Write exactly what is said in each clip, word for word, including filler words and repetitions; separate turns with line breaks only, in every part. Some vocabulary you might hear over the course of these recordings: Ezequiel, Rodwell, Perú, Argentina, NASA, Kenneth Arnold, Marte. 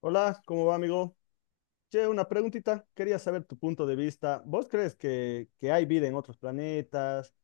Hola, ¿cómo va, amigo? Che, una preguntita. Quería saber tu punto de vista. ¿Vos crees que, que hay vida en otros planetas?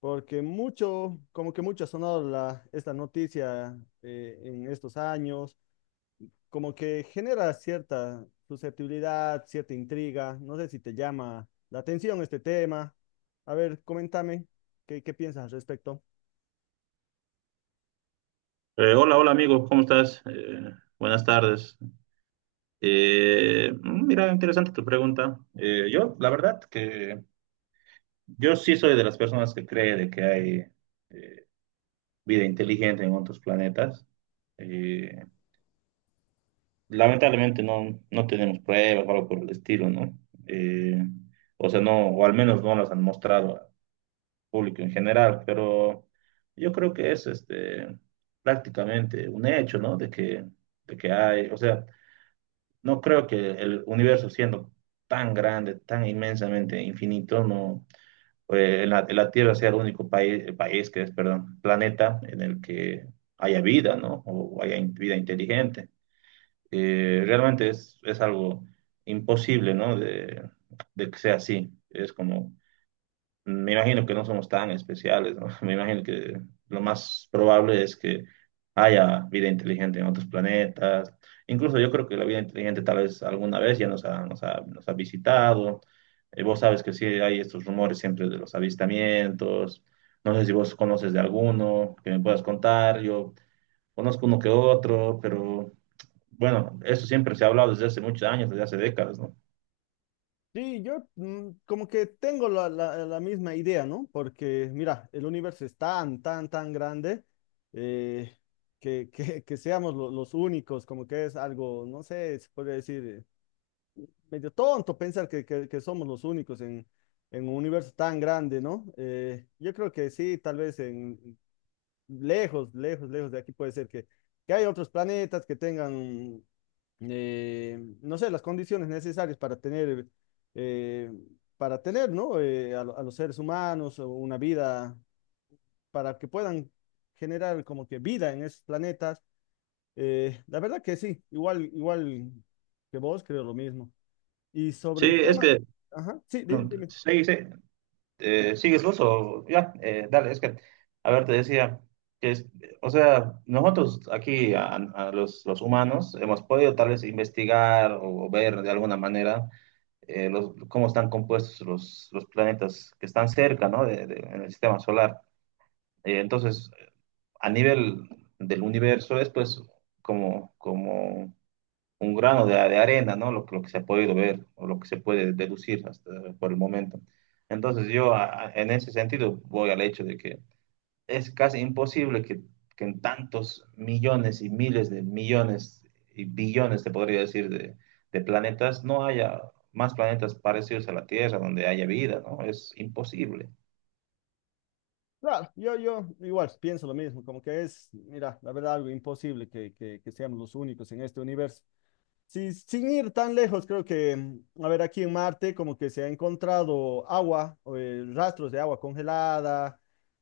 Porque mucho, como que mucho ha sonado la, esta noticia eh, en estos años, como que genera cierta susceptibilidad, cierta intriga. No sé si te llama la atención este tema. A ver, coméntame, ¿qué, qué piensas al respecto?
Eh, hola, hola amigo, ¿cómo estás? Eh, buenas tardes. Eh, mm, mira, interesante tu pregunta. Eh, yo, la verdad que yo sí soy de las personas que cree de que hay eh, vida inteligente en otros planetas. Eh, Lamentablemente no, no tenemos pruebas o algo por el estilo, ¿no? Eh, o sea, no, o al menos no las han mostrado al público en general, pero yo creo que es este, prácticamente un hecho, ¿no? De que, de que hay, o sea... No creo que el universo siendo tan grande, tan inmensamente infinito, no, eh, la, la Tierra sea el único país, país que es, perdón, planeta en el que haya vida, ¿no? O haya in- vida inteligente. Eh, realmente es, es algo imposible, ¿no? De, de que sea así. Es como me imagino que no somos tan especiales, ¿no? Me imagino que lo más probable es que haya vida inteligente en otros planetas. Incluso yo creo que la vida inteligente tal vez alguna vez ya nos ha, nos ha- nos ha visitado. Eh, vos sabes que sí hay estos rumores siempre de los avistamientos. No sé si vos conoces de alguno que me puedas contar. Yo conozco uno que otro, pero bueno, eso siempre se ha hablado desde hace muchos años, desde hace décadas, ¿no?
Sí, yo mm, como que tengo la, la- la misma idea, ¿no? Porque mira, el universo es tan, tan, tan grande eh, que, que- que seamos lo- los únicos, como que es algo, no sé, se podría decir, eh, medio tonto pensar que, que- que somos los únicos en, en un universo tan grande, ¿no? Eh, yo creo que sí, tal vez en lejos, lejos, lejos de aquí puede ser que, que hay otros planetas que tengan eh, no sé, las condiciones necesarias para tener, eh, para tener, ¿no? Eh, a, lo- a los seres humanos o una vida, para que puedan generar como que vida en esos planetas. Eh, la verdad que sí, igual, igual que vos, creo lo mismo. Y sobre
Sí,
el
es
tema, de-
que...
ajá, sí, dime,
No,
dime.
sí, sí. Eh, ¿sigues vos o ya? Eh, dale, es que, a ver, te decía que, es- o sea, nosotros aquí, a, a los, los humanos, hemos podido tal vez investigar o ver de alguna manera eh, los, cómo están compuestos los, los planetas que están cerca, ¿no? De- de- en el sistema solar. Eh, entonces, a nivel del universo es pues como, como un grano de, de arena, ¿no? Lo, lo que se ha podido ver o lo que se puede deducir hasta por el momento. Entonces yo a- a- en ese sentido voy al hecho de que es casi imposible que, que en tantos millones y miles de millones y billones, te podría decir, de, de planetas, no haya más planetas parecidos a la Tierra donde haya vida, ¿no? Es imposible.
Claro, yo, yo igual pienso lo mismo, como que es, mira, la verdad, algo imposible que, que que seamos los únicos en este universo. Sí, sin ir tan lejos, creo que, mm, a ver, aquí en Marte como que se ha encontrado agua, o, eh, rastros de agua congelada,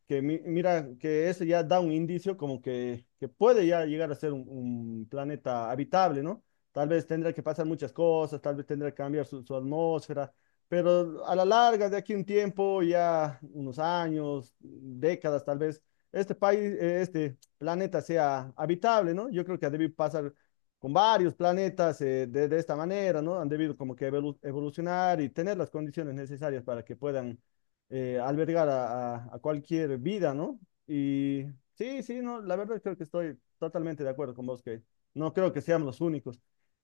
que mi- mira, que eso ya da un indicio como que, que puede ya llegar a ser un, un planeta habitable, ¿no? Tal vez tendrá que pasar muchas cosas, tal vez tendrá que cambiar su, su atmósfera, pero a la larga, de aquí un tiempo, ya unos años, décadas tal vez, este país, eh, este planeta sea habitable, ¿no? Yo creo que ha debido pasar con varios planetas eh, de, de esta manera, ¿no? Han debido como que evolucionar y tener las condiciones necesarias para que puedan eh, albergar a, a- a cualquier vida, ¿no? Y sí, sí, no, la verdad creo que estoy totalmente de acuerdo con vos, que no creo que seamos los únicos.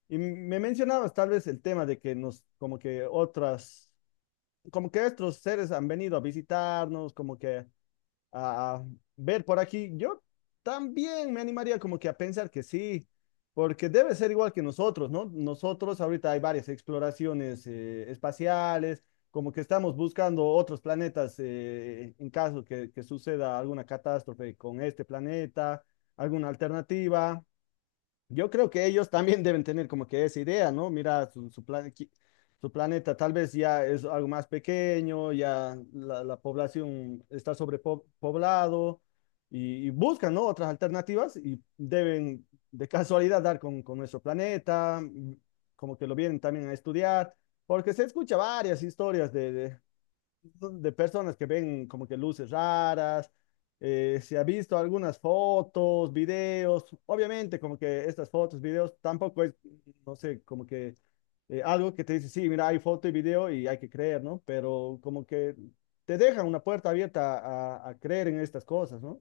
Y me mencionabas tal vez el tema de que nos, como que otras, como que estos seres han venido a visitarnos, como que a ver por aquí. Yo también me animaría como que a pensar que sí, porque debe ser igual que nosotros, ¿no? Nosotros ahorita hay varias exploraciones eh, espaciales, como que estamos buscando otros planetas eh, en caso que, que suceda alguna catástrofe con este planeta, alguna alternativa. Yo creo que ellos también deben tener como que esa idea, ¿no? Mira, su, su, plan- qui- su planeta tal vez ya es algo más pequeño, ya la, la población está sobrepoblado y, y buscan, ¿no? Otras alternativas y deben de casualidad dar con, con nuestro planeta, mm, como que lo vienen también a estudiar, porque se escucha varias historias de, de de personas que ven como que luces raras, eh, se ha visto algunas fotos, videos, obviamente como que estas fotos, videos tampoco es, no sé, como que eh, algo que te dice, sí, mira, hay foto y video y hay que creer, ¿no? Pero como que te dejan una puerta abierta a, a creer en estas cosas, ¿no?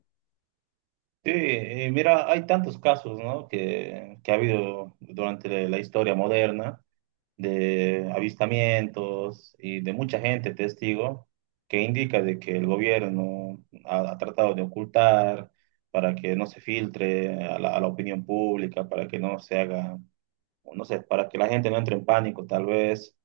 Sí, y mira, hay tantos casos, ¿no? Que, que ha habido durante la la historia moderna de avistamientos y de mucha gente testigo que indica de que el gobierno ha, ha tratado de ocultar para que no se filtre a la, a la opinión pública, para que no se haga, o no sé, para que la gente no entre en pánico tal vez.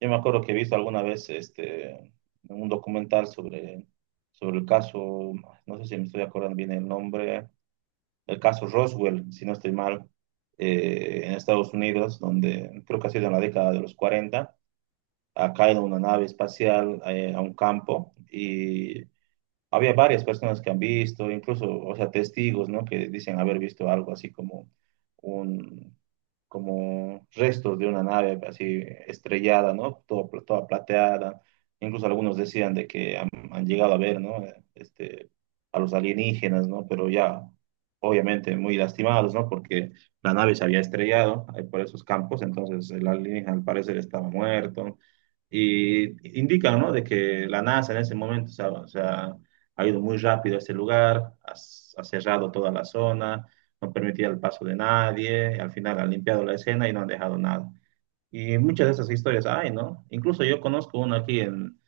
Yo me acuerdo que he visto alguna vez este, un documental sobre, sobre el caso, no sé si me estoy acordando bien el nombre, el caso Roswell, si no estoy mal, eh, en Estados Unidos, donde creo que ha sido en la década de los cuarenta, ha caído una nave espacial eh, a un campo, y había varias personas que han visto, incluso, o sea, testigos, ¿no? Que dicen haber visto algo así como un, como restos de una nave así estrellada, ¿no? Todo, pla- toda plateada. Incluso algunos decían de que han, han llegado a ver, ¿no? Este, a los alienígenas, ¿no? Pero ya, obviamente, muy lastimados, ¿no? Porque la nave se había estrellado ahí por esos campos, entonces el alienígena al parecer estaba muerto. Y indican, ¿no? De que la NASA en ese momento, o sea, o sea, ha ido muy rápido a ese lugar, ha, ha cerrado toda la zona, no permitía el paso de nadie, al final ha limpiado la escena y no han dejado nada. Y muchas de esas historias hay, ¿no? Incluso yo conozco una aquí en,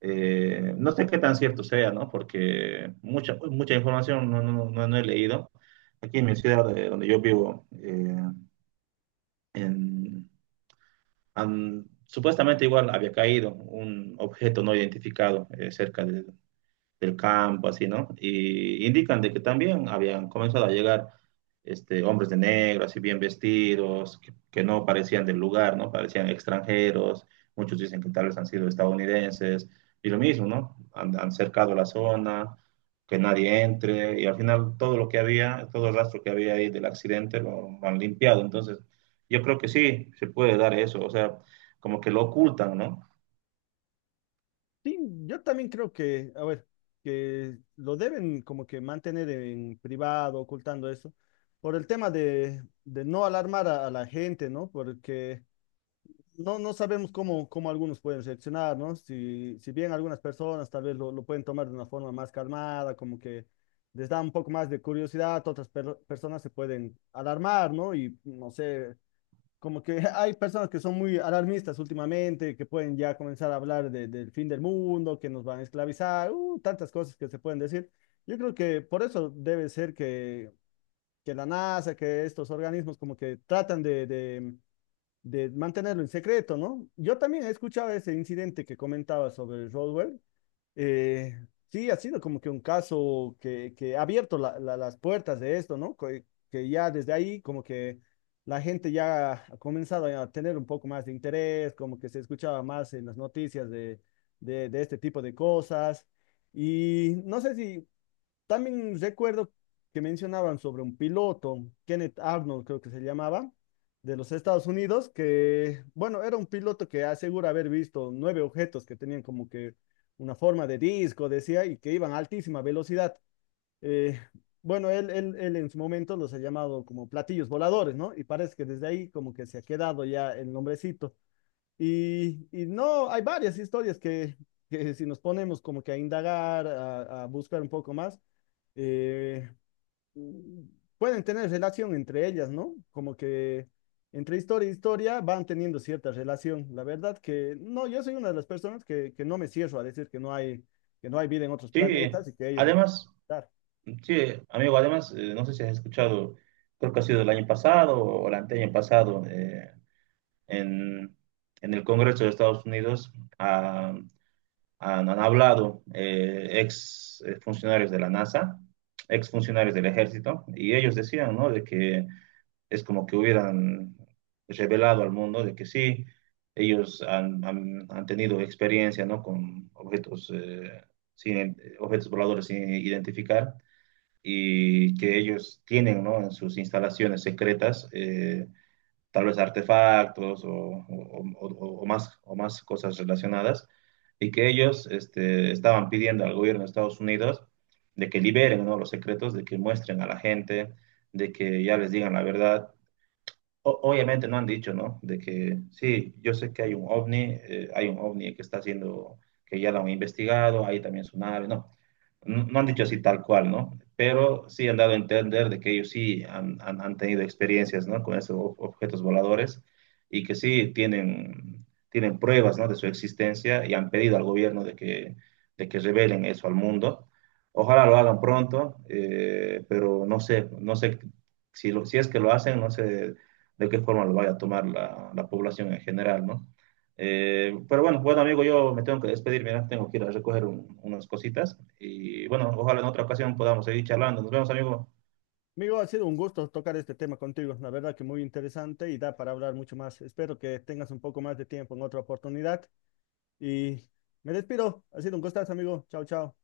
eh, no sé qué tan cierto sea, ¿no? Porque mucha, mucha información no, no, no, no he leído. Aquí en mi ciudad eh, donde yo vivo, eh, en, han- supuestamente igual había caído un objeto no identificado eh, cerca de, del campo, así, ¿no? Y indican de que también habían comenzado a llegar este, hombres de negro, así bien vestidos, que, que no parecían del lugar, ¿no? Parecían extranjeros, muchos dicen que tal vez han sido estadounidenses, y lo mismo, ¿no? Han, han cercado la zona, que nadie entre, y al final todo lo que había, todo el rastro que había ahí del accidente lo, lo han limpiado, entonces yo creo que sí, se puede dar eso, o sea, como que lo ocultan, ¿no?
Sí, yo también creo que, a ver, que lo deben como que mantener en privado, ocultando eso, por el tema de, de no alarmar a, a la gente, ¿no? Porque no, no sabemos cómo, cómo algunos pueden reaccionar, ¿no? Si, si bien algunas personas tal vez lo, lo pueden tomar de una forma más calmada, como que les da un poco más de curiosidad, otras per- personas se pueden alarmar, ¿no? Y no sé, como que hay personas que son muy alarmistas últimamente, que pueden ya comenzar a hablar de- del fin del mundo, que nos van a esclavizar, uh, tantas cosas que se pueden decir. Yo creo que por eso debe ser que, que la NASA, que estos organismos como que tratan de de- de mantenerlo en secreto, ¿no? Yo también he escuchado ese incidente que comentaba sobre Rodwell. Eh, sí, ha sido como que un caso que, que ha abierto la- la- las puertas de esto, ¿no? Que, que ya desde ahí como que la gente ya ha comenzado a tener un poco más de interés, como que se escuchaba más en las noticias de, de, de este tipo de cosas. Y no sé si también recuerdo que mencionaban sobre un piloto, Kenneth Arnold creo que se llamaba, de los Estados Unidos, que, bueno, era un piloto que asegura haber visto nueve objetos que tenían como que una forma de disco, decía, y que iban a altísima velocidad. Eh, bueno, él, él, él en su momento los ha llamado como platillos voladores, ¿no? Y parece que desde ahí como que se ha quedado ya el nombrecito. Y, y no, hay varias historias que, que si nos ponemos como que a indagar, a, a buscar un poco más, eh, pueden tener relación entre ellas, ¿no? Como que entre historia y historia van teniendo cierta relación. La verdad que no, yo soy una de las personas que, que no me cierro a decir que no hay, que no hay vida en otros
Sí,
planetas y que ellos no.
además...
Claro.
Sí, amigo, además, eh, no sé si has escuchado, creo que ha sido el año pasado o el anteaño pasado, eh, en, en el Congreso de Estados Unidos ah, han, han hablado eh, ex eh, funcionarios de la NASA, ex funcionarios del ejército, y ellos decían, ¿no? De que es como que hubieran revelado al mundo de que sí, ellos han, han- han tenido experiencia, ¿no? Con objetos, eh, sin, eh, objetos voladores sin identificar, y que ellos tienen, ¿no? en sus instalaciones secretas, eh, tal vez artefactos o, o- o- o más, o más cosas relacionadas, y que ellos este, estaban pidiendo al gobierno de Estados Unidos de que liberen, ¿no? los secretos, de que muestren a la gente, de que ya les digan la verdad. O- obviamente no han dicho, ¿no? De que sí, yo sé que hay un ovni, eh, hay un ovni que está haciendo, que ya lo han investigado, hay también su nave, no no, no han dicho así tal cual, ¿no? Pero sí han dado a entender de que ellos sí han, han- han tenido experiencias, ¿no? Con esos ob- objetos voladores, y que sí tienen, tienen pruebas, ¿no? De su existencia, y han pedido al gobierno de que, de que revelen eso al mundo. Ojalá lo hagan pronto, eh, pero no sé, no sé si, lo- si es que lo hacen, no sé de qué forma lo vaya a tomar la, la población en general, ¿no? Eh, pero bueno, bueno amigo, yo me tengo que despedir, mira, tengo que ir a recoger un- unas cositas y bueno, ojalá en otra ocasión podamos seguir charlando. Nos vemos, amigo.
Amigo, ha sido un gusto tocar este tema contigo. La verdad que muy interesante y da para hablar mucho más. Espero que tengas un poco más de tiempo en otra oportunidad. Y me despido. Ha sido un gustazo, amigo. Chao, chao.